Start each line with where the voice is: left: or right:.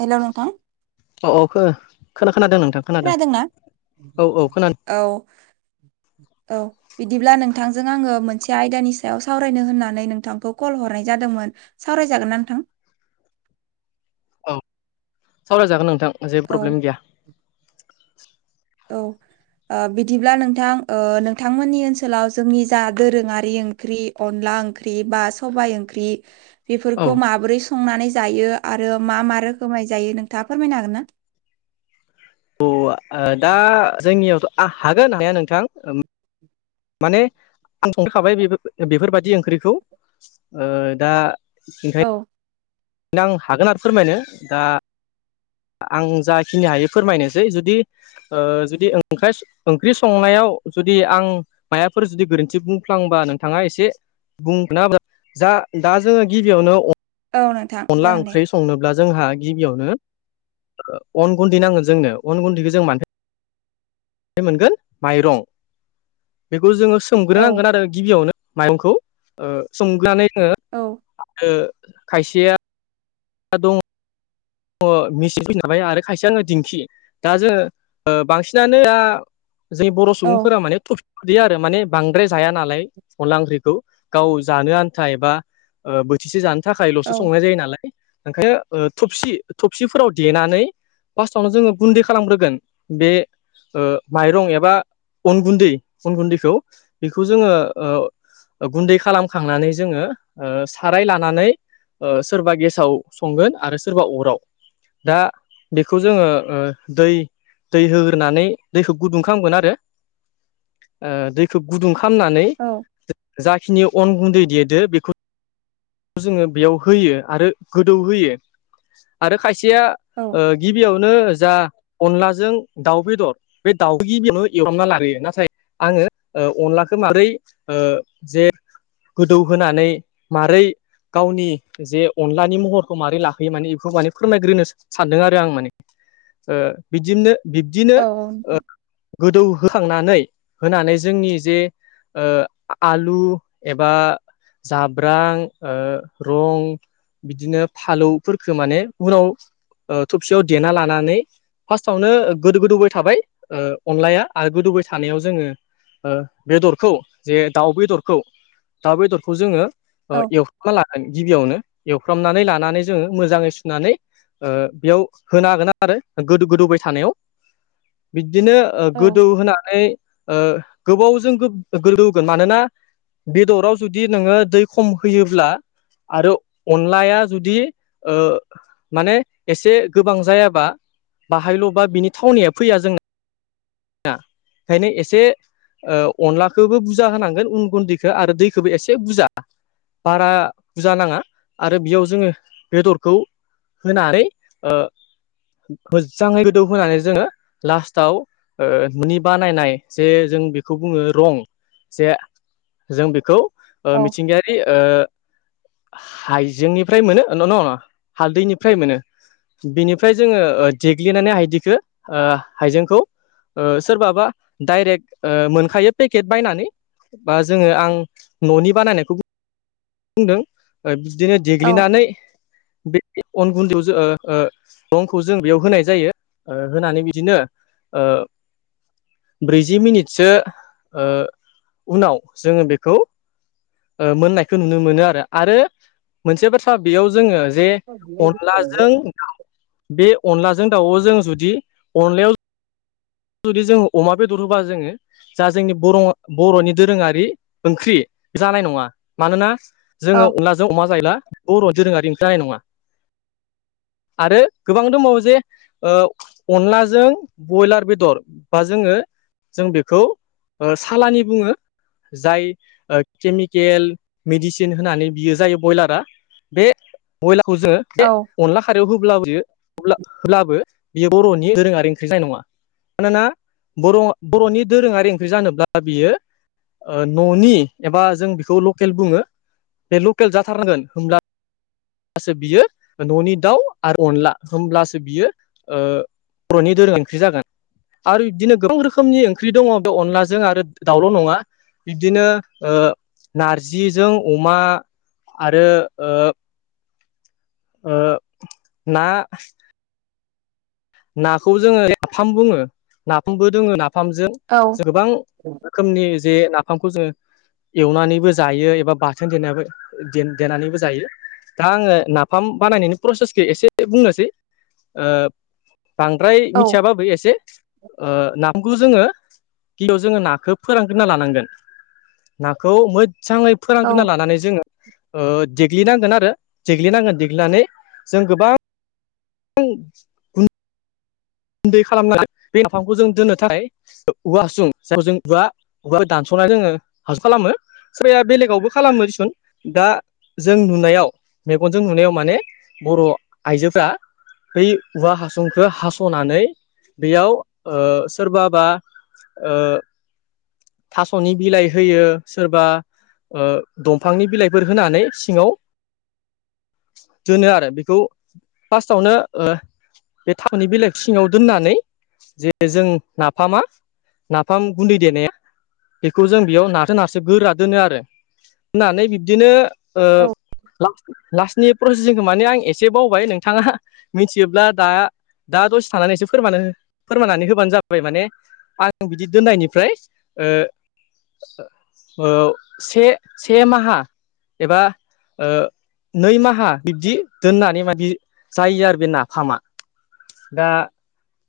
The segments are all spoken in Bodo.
right: हेलौ नोंथां?
left: औ औ खो-खोनादों नोंथां खोनादों।
right: खोनादोंना?
left: औ औ खोनादों।
right: औ औ। बिदिब्ला नोंथांजों आंङो मोनसे आयदानि सायाव सावरायनो होननानै नोंथांखौ कल हरनाय जादोंमोन। सावरायजागोन ना नोंथां?
left: औ सावरायजागोन नोंथां। जेबो
right: औ
left: प्रब्लेम गैया।
right: औ। आ बिदिब्ला नोंथां ओ नोंथांमोननि ओनसोलाव जोंनि जा दोरोङारि ओंख्रि। अनला ओंख्रि बा सबाय ओंख्रि।
left: औ
right: बेफोरखौ माबोरै संनानै जायो। आरो मा मा रोखोमै जायो नोंथाङा फोरमायनो हागोन ना?
left: अ' आ दा जोंनियावथ' आ हागोन हानाया नोंथां। माने आं संखांखाबाय बेफोर-बेफोरबायदि ओंख्रिखौ। ओ दा [unintelligible]
right: औ
left: नोदां हागोन आरो फोरमायनो दा। आं जाखिनि हायो फोरमायनोसै जुदि ओ जुदि ओं ओंख्रि संनायाव जुदि आं मायाफोर जुदि गोरोन्थि बुंफ्लांबा नोंथाङा एसे [unintelligible] जा दा जोंङो गिबियावनो।
right: औ नो
left: अनला ओंख्रि स संनोब्ला जोंहा गिबियावनो ओ अन गुन्दै नांगोन जोंनो अन गुदिखौ जों मानि‌ मोनगोन माइरं बेखौ जोंङो
right: औ
left: सोमग्रोनांगोन आरो। गिबियावनो माइरंखौ ओ सोमनानै जोंङो
right: औ
left: आरो खायसेया। दं। मिसिन फैखाबाय आरो खायसे जाबार दिंखि दा जोंङो ओ बांसिनानो। जों बर
right: औ
left: सुबुंफोरा माने देयो आरो माने बांद्राय जाया नालाय अनला ओंख्रिखौ गाव जानो आन्था एबा ओ बोथिसे जानो थाखायल'सो
right: औ
left: संनाय जायो नालाय ओंखायनो ओ थबसि थबसिफोराव देनानै फार्स्टावनो जोंङो गुन्दै खालामग्रोगोन बे ओ माइरं एबा अन गुन्दै अन गुन्दैखौ बेखौ जोंङो ओ गुन्दै खालामखांनानै जोंङो ओ साराय लानानै। ओ सोरबा गेसाव संगोन आरो सोरबा अराव। दा बेखौ जोंङो ओ दै। दै होग्रोनानै दैखौ गुदुं खालामगोन आरो। ओ दैखौ गुदुं खालामनानै।
right: औ।
left: जाखिनि अन गुन्दै देदो बेखौ। जोंङो बेयाव होयो आरो गोदौ होयो आरो खायसेया
right: औ
left: ओ गिबियावनो जा अनलाजों दाउ बेदर बे दाउइ बेनो एवरामना लबोयो नाथाय आंङो अनलाखौ माबोरै ओ जे गोदौहोनानै मारोरै गावनि जे अनलानि महरखौ मारै लाहोयो माने बेखौ माने फोरमायग्रोनो सानदों आरो आं माने ओ बिदिनो बिब्दिनो
right: औ नोंथां
left: ओ गोदौ होखांनानै होनानै जोंनि जे ओ आलु एबा जाब्रां ओ रं बिदिनो फालौफोरखौ माने उनाव ओ थबसेयाव देना लानानै फार्स्टआवनो गोदो गोदौबाय थाबाय ओ अनलाया आरो गोदौबाय थानायाव जोंङो ओ बेदरखौ जे दाउ बेदरखौ दाउ बेदरखौ जोंङो ओ
right: औ
left: एव मा लागोन गिबियावनो एवफ्रामनानै लानानै जोंङो मोजाङै सुनानै ओ बेयाव होना होगोन आरो गोद गोदौबाय थानायाव बिदिनो ओ
right: औ
left: गोदौ होनानै ओ गोबावजों गोदौगोन मानोना बेदराव जुदि नोंङो दै खम होयोब्ला आरो अनलाया जुदि ओ माने एसे गोबां जायाबा बाहायल'बा बिनि थावनिया फैया जों ना ओंखायनो एसे ओ अनलाखौबो बुरजा होनांगोन उन गुन्दैखौ आरो दैखौबो एसे बुरजा बारा बुजा नाङा आरो बेयाव जोंङो बेदरखौ होनानै ओ मोजाङै गोदौ होनानै जोंङो लास्टाआव ओ नि बा नायनाय जे जों बेखौ बुङो रं जे जों बेखौ
right: औ
left: मिथिंगायारि ओ हाइजेंनिफ्राय मोनो न न हालदैनिफ्राय मोनो। बिनिफ्राय जोंङो देग्लिनानै हायदिखौ हाइजेंखौ ओ सोरबाबा डाइरेक्ट ओ मोनखायो पेकेट बायनानै बा जोङो आं न'नि बानायनायखौ बुं बुंदों बिदिनो
right: औ
left: देग्लिनानै बे अन गुन्दैआव ओ ओ अनखौ जों बेयाव होनाय जायो ओ होनानै बिदिनो ओ ब्रैजि मिनिटसो ओ उनाव जोंङो बेखौ ओ मोननाय खौ नुनो मोनो आरो आरो मोनसे बाथ्रा बेयाव जोंङो जे अनलाजों बे अनलाजों दाउजों जुदि अनलायाव जुदि जों अमा बेदर होबा जोङो जा जोंनि बर' बर'नि दोरोङारि ओंख्रि जानाय नङा मानोना जोङो अनलाजों अमा जायोला बर' दोरोङारि ओंखार जानाय नङा आरो गोबां दंबावो जे ओ अनलाजों बयलार बे दर बा जोङो जों बेखौ ओ सालानि बुङो जाय केमिकेल मेडिसिन होनानै बियो जायो ब्रयलारा बे बयलारखौ जोङो
right: औ
left: दे अनला खारायाव होब्लाबोयो अल्बाबो बेयो बर'नि दोरोङारि ओंख्रि जानाय नङा मानोना बर' बर'नि दोरोङारि ओंख्रि जानोब्ला बियो ओ न'नि एबा जों बेखौ लकेल बुङो बे लकेल जाथारनांगोन होमब्ला होनब्लासो बियो न'नि दाउ आरो अनला होमब्लासो बियो ओ बर'नि दोरों ओंख्रि जागोन आरो बिदिनो गोबां रोखोमनि ओंख्रि दङ बे अनलाजों आरो दाउल' नङा बिब्दिनो ओ नारजिजों अमा आरो ओ ओ ना नाखौ जोङो नाफाम बुङो। नाफामबो दोङो नाफामजों
right: औ
left: गोबां रोखोमनि जे नाफामखौ जोङो एवनानैबो जायो एबा बाथोन देनाय देनानैबो जायो। दा आङो नाफाम बानायनायनि प्रसेसखौ एसे बुंनोसै। ओ बांद्राय
right: औ
left: मिथियाबाबो एसे ओ नाफामखौ जोङो गियाव जोङो नाखौ फोरानगोनना लानांगोन। नाखौ मोजाङै फोरानग्रोना
right: औ
left: लानानै जोङो ओ देग्लिनांगोन आरो देग्लिनांगोन देग्लिनानै जों गोबां [unintelligible] उन्दै खालामनानै बे नाफामखौ जों दोननोथाय औवा हासुं जेराव जों जुवा [unintelligible] दानस'नानै जोङो हासो खालामो। सोरबाया बेलेगावबो खालामो दिसुन दा जों नुनायाव मेगनजों नुनायाव माने बर' आइजोफ्रा बै औवा हासंखौ हास स'नानै बेयाव ओ सोरबाबा ओ थास'नि बिलाइ होयो सोरबा ओ दंफांनि बिलाइफोर होनानै सिङाव दोनो आरो बेखौ फार्स्टआवनो ओ बे थावनि बिलाइ सिङाव दोननानै जे जों नाफामा नाफाम गुन्दै देनाया बेखौ जों बेयाव नाराथो नारसो गोरा दोनो आरो होननानै बिब्दिनो ओ
right: औ
left: लास्ट लास्टनि प्रसेसिंखौ माने आं एसे बावबाय नोंथाङा मिथियोब्ला दा दा दसे थानानै एसे फोरम फोरमनानै होबानो जाबाय माने आं बिदि दोननायनिफ्राय ओ ओ से-से माहा एबा ओ नै माहा बिब्दि दोननानै माबि जायो आरो बे नाफामा। दा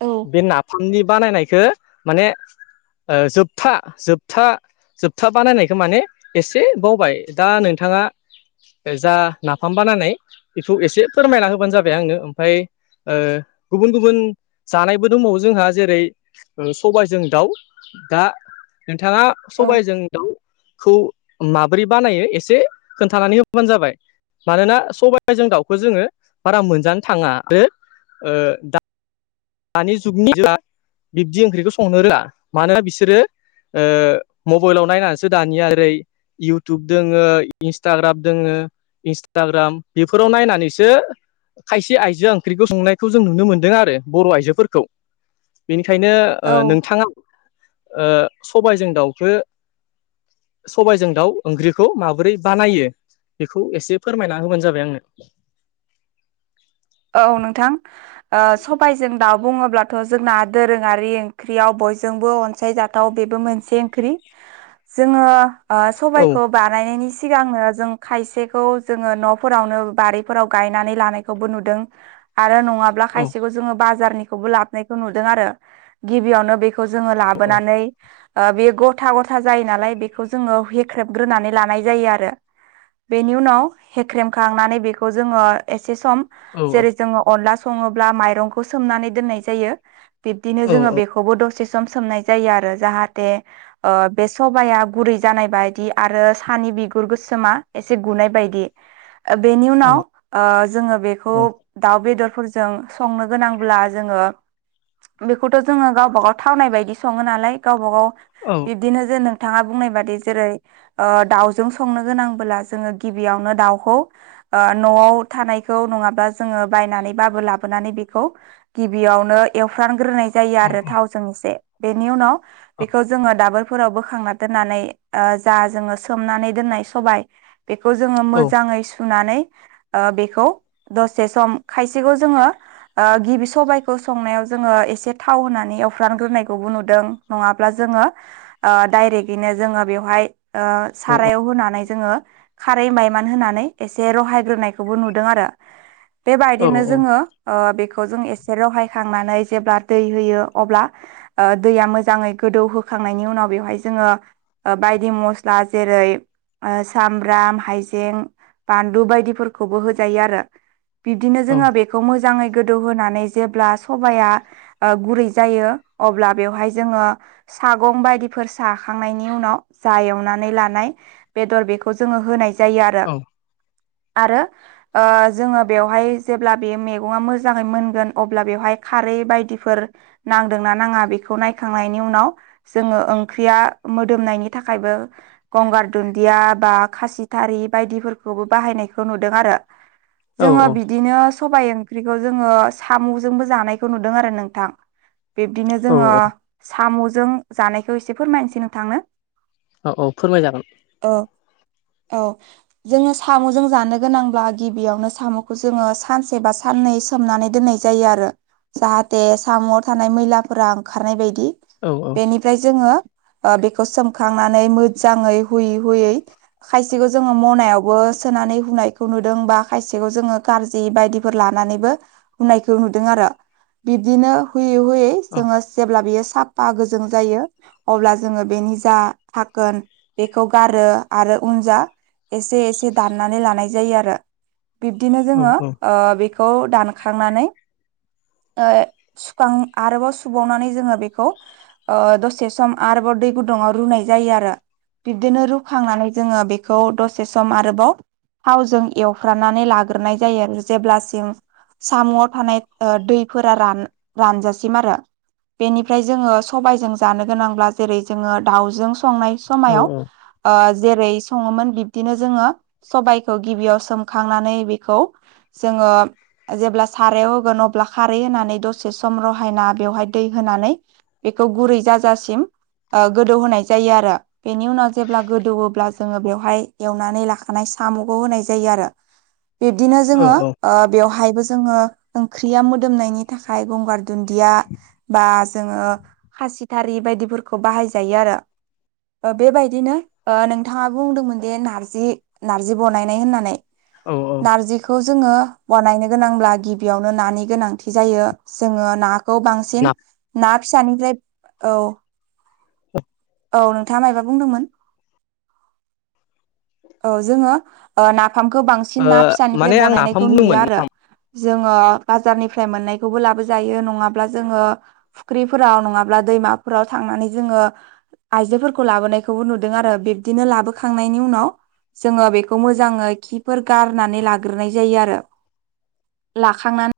right: औ
left: बे नाफामनि बानायनायखौ माने ओ जोबथा जोबथा जोबथा बानायनायखौ माने एसे बावबाय दा नोंथाङा जा नाफाम बानायनाय बेखौ एसे फोरमायना होबानो जाबाय आंनो। ओमफाय ओ गुबुन गुबुन जानायबो दंबावो जोंहा जेरै सबायजों दाउ दा नोंथाङा सबायजों दाउखौ माब्रै बानायो एसे खोन्थानानै होबबानो जाबाय। मानोना सबायाइजों दाउखौ जोङो बारा मोनजानो थाङा आरो ओ दा दानि जुगनि बिब्दि ओंख्रिखौ संनो रोंया। मानोना बिसोरो ओ मबाइलाव नायनानैसो दानिया ओरै इउटुब दोङो इन्सटाग्राम दोङो इन्सटाग्राम बेफोराव नायनानैसो खायसे आइजोआ ओंख्रिखौ संनायखौ जों नुनो मोनदों आरो। बर' आइजोफोरखौ बेनिखायनो ओ
right: औ
left: नोंथाङा ओ सबायजों दाउखो सबबायजों दाउ ओंख्रिखौ माबोरै बानायो बेखौ एसे फोरमायना होबानो जाबाय आंनो।
right: औ औ नोंथां। ओ सबायजों दाउ बुङोब्लाथ' जोंना दोरोङारि ओंख्रियाव बयजोंबो अनसायजा थाव बेबो मोनसे ओंख्रि जोङो
left: औ
right: सबायखौ बानायनायनि सिगांनो जों खायसेखौ जोङो न'फोरावनो बारिफोराव गायनानै लानायखौबो नुदों दों आरो नङाब्ला
left: औ
right: खायसेखौ जोङो बाजारनिखौबो लाबोनायखौ नुदों आरो गिबियावनो बेखौ जोङो
left: औ
right: लाबोनानै बे गथा गथा जायो नालाय बेखौ जोङो हेख्रेबग्रोनानै लानाय जायो आरो। बेनि उनाव हेख्रेमखांनानै बेखौ जोङो एसे सम
left: औ
right: जेरै जोङो अनला सङोब्ला माइरंखौ सोमनानै दोननाय जायो बिब्दिनो
left: औ
right: जोङो बे खौबो दसे सम सोमनाय जायो आरो जाहाथे ओ बे सबाया गुरै जानाय बायदि आरो सानि बिगुर गोसोमा एसे गुनाय बायदि। बेनि
left: औ
right: उनाव जोङो बेखौ
left: औ
right: दाउ बेदरफोरजों संनो गोनांब्ला जोङो बेखौथ' जोङो गावबाागाव थावनाय बायदि सङो नालाय गावबा गाव
left: औ।
right: बिब्दिनो जों नोंथाङा बुंनाय बादि जेरै दाउजों संनो गोनांबोला जोङो गिबियावनो दाउखौ न'आव थानायखौ नङाब्ला जोङो बायनानैबाबो लाबोनानै बेखौ गिबियावनो एवफ्रानग्रोनाय जायो आरो थावजों एसे बेनि उनाव बेखौ जोङो दाबो फोराव बोखांनानै दोननानै जा जोङो सोमनानै दोन्नाय सबाय बेखौ जोङो मोजाङै सुनानै बेखौ से सम खायसेखौ जोङो गिबि सबायाइखौ संनायाव जोङो एसे थाव होनानै एवफ्रामग्रोनायखौबो नुदों। नङाब्ला जोङो डाइरेक्टयैनो जोङो बेवहाय
left: औ
right: सारायाव होनानै जोङो खारै माइमान होनानै एसे रहायग्रोनायखौबो नुदों आरो बेबायदिनो जोङो बेखौ जों एसे रहाय खांनानै जेब्ला दै होयो अब्ला दैया मोजाङै गोदौहोखांनायनि उनाव बेवहाय जोङो बायदि मस्ला जेरै सामब्राम हाइजें बानलु बायदिफोरखौबो होजायो आरो। बिब्दिनो जोङो बेखौ मोजाङै गोदौहोनानै जेब्ला सबाया गुरै जायो अब्ला बेवहाय जोङो सागं बायदिफोर साखांनायनि उनाव जा एवनानै लानाय बेदर बेखौ जोङो होनाय जायो आरो आरो जोङो बेवहाय जेब्ला बे मैगङा मोजाङै मोनगोन अब्ला बेवहाय खारै बायदिफोर नांदोंना नाङा बेखौ नायखांनायनि उनाव जोङो ओंख्रिया मोदोमनायनि थाखायबो गंगार दुन्दिया बा खासिथारि बायदिफोरखौबो बाहायनायखौ नुदों आरो।
left: औ
right: जोङो
left: औ
right: बिदिनो सबायाइ ओंख्रिखौ जोङो साम'जोंबो जानायखौ नुदों आरो नोंथां, बिब्दिनो
left: औ
right: जोङो साम'जों जानायखौ एसे फोरमायनोसै नोंथांनो,
left: औ औ फोरमायजागोन,
right: अ औ जोङो साम'जों जानो गोनांब्ला गिबियावनो साम'खौ जोङो सानसे बा साननै सोमनानै दोननाय जायो आरो जाहाथे साम'आव थानाय मैलाफोरा ओंखारनाय बायदि,
left: औ औ
right: बेनिफ्राय जोङो बेखौ सोमखांनानै मोजाङै हुयै हुयै खायसेखौ जोङो मनायावबो सोनानै हुनायखौ नुदों बा खायसे बेखौ जोङो गारि बायदिफोर लानानैबो होननायखौ नुदों आरो बिब्दिनो हुयै हुयै
left: औ
right: जोङो जेब्ला बियो साफा गोजों जायो, अब्ला जोङो बेनि जा थाखोन बेखौ गारो आरो उन जा एसे एसे दाननानै लानाय जायो आरो बिब्दिनो
left: औ
right: जोङो
left: औ
right: बेखौ दानखांनानै, ओ ए सुखां आरोबाव सुबावनानै जोङो बेखौ, ओ दसे सम आरोबाव दै गुदुङाव रुनाय जायो आरो बिब्दिनो रुखांनानै जोङो बेखौ दसे सम आरोबाव थावजों एवफ्रा नानै लाग्रोनाय जायो आरो जेब्लासिम साम'आव थानाय दैफोरा रान रानजासिम आरो बेनिफ्राय जोङो सबायजों जानो गोनांब्ला जेरै जोङो दाउजों संनाय
left: औ
right: समाय आव जेरै सङोमोन बिब्दिनो जोङो सबायखौ गिबियाव सोमखांनानै बेखौ जोङो जेब्ला सारायाव होगोन अब्ला खारै होनानै दसे सम रहायना बेवहाय दै होनानै, बेखौ गुरै जाजासिम गोदौ होनाय जायो आरो बेनि उनाव जेब्ला गोदौब्ला जोङो बेवहाय एवनानै लाखानाय साम'खौ होनाय जायो आरो बिब्दिनो
left: औ
right: जोङो ओ बेवहायबो जोङो ओंख्रिया मोदोमनायनि, थाखाय गंगार दुन्दिया बा जोङो। खासिथारि बायदिफोरखौ बाहायजायो आरो बेबायदिनो ओ नोंथाङा बुंदोंमोन दि नारजि नार्जि बनायनाय होननानै,
left: औ औ
right: नारजिखौ जोङो बनायनो गोनांब्ला गिबियावनो नानि गोनांथि जायो जोङो ना, खौ बांसिन
left: ना
right: ना फिसानिफ्राय औ
left: [unintelligible]
right: औ नोंथाङा मायबा बुंदोंमोन? औ जोङो नाफामखौ बांसिन
left: ओ
right: ना फिसानिफ्राय
left: माने आं नाफाम
right: बनायनायखौ नुयो
left: बुंदोंमोन
right: आरो
left: नाफाम
right: जोङो बाजारनिफ्राय मोननायखौबो लाबोजायो नङाब्ला जोङो, फुख्रिफोराव नङाब्ला दैमाफोराव थांनानै जोङो, आइजोफोरखौ लाबोनायखौबो नुदों आरो बिब्दिनो लाबोखांनायनि उनाव जोङो बेखौ मोजाङै खिफोर गारनानै लाग्रोनाय जायो। आरो लाखांनानै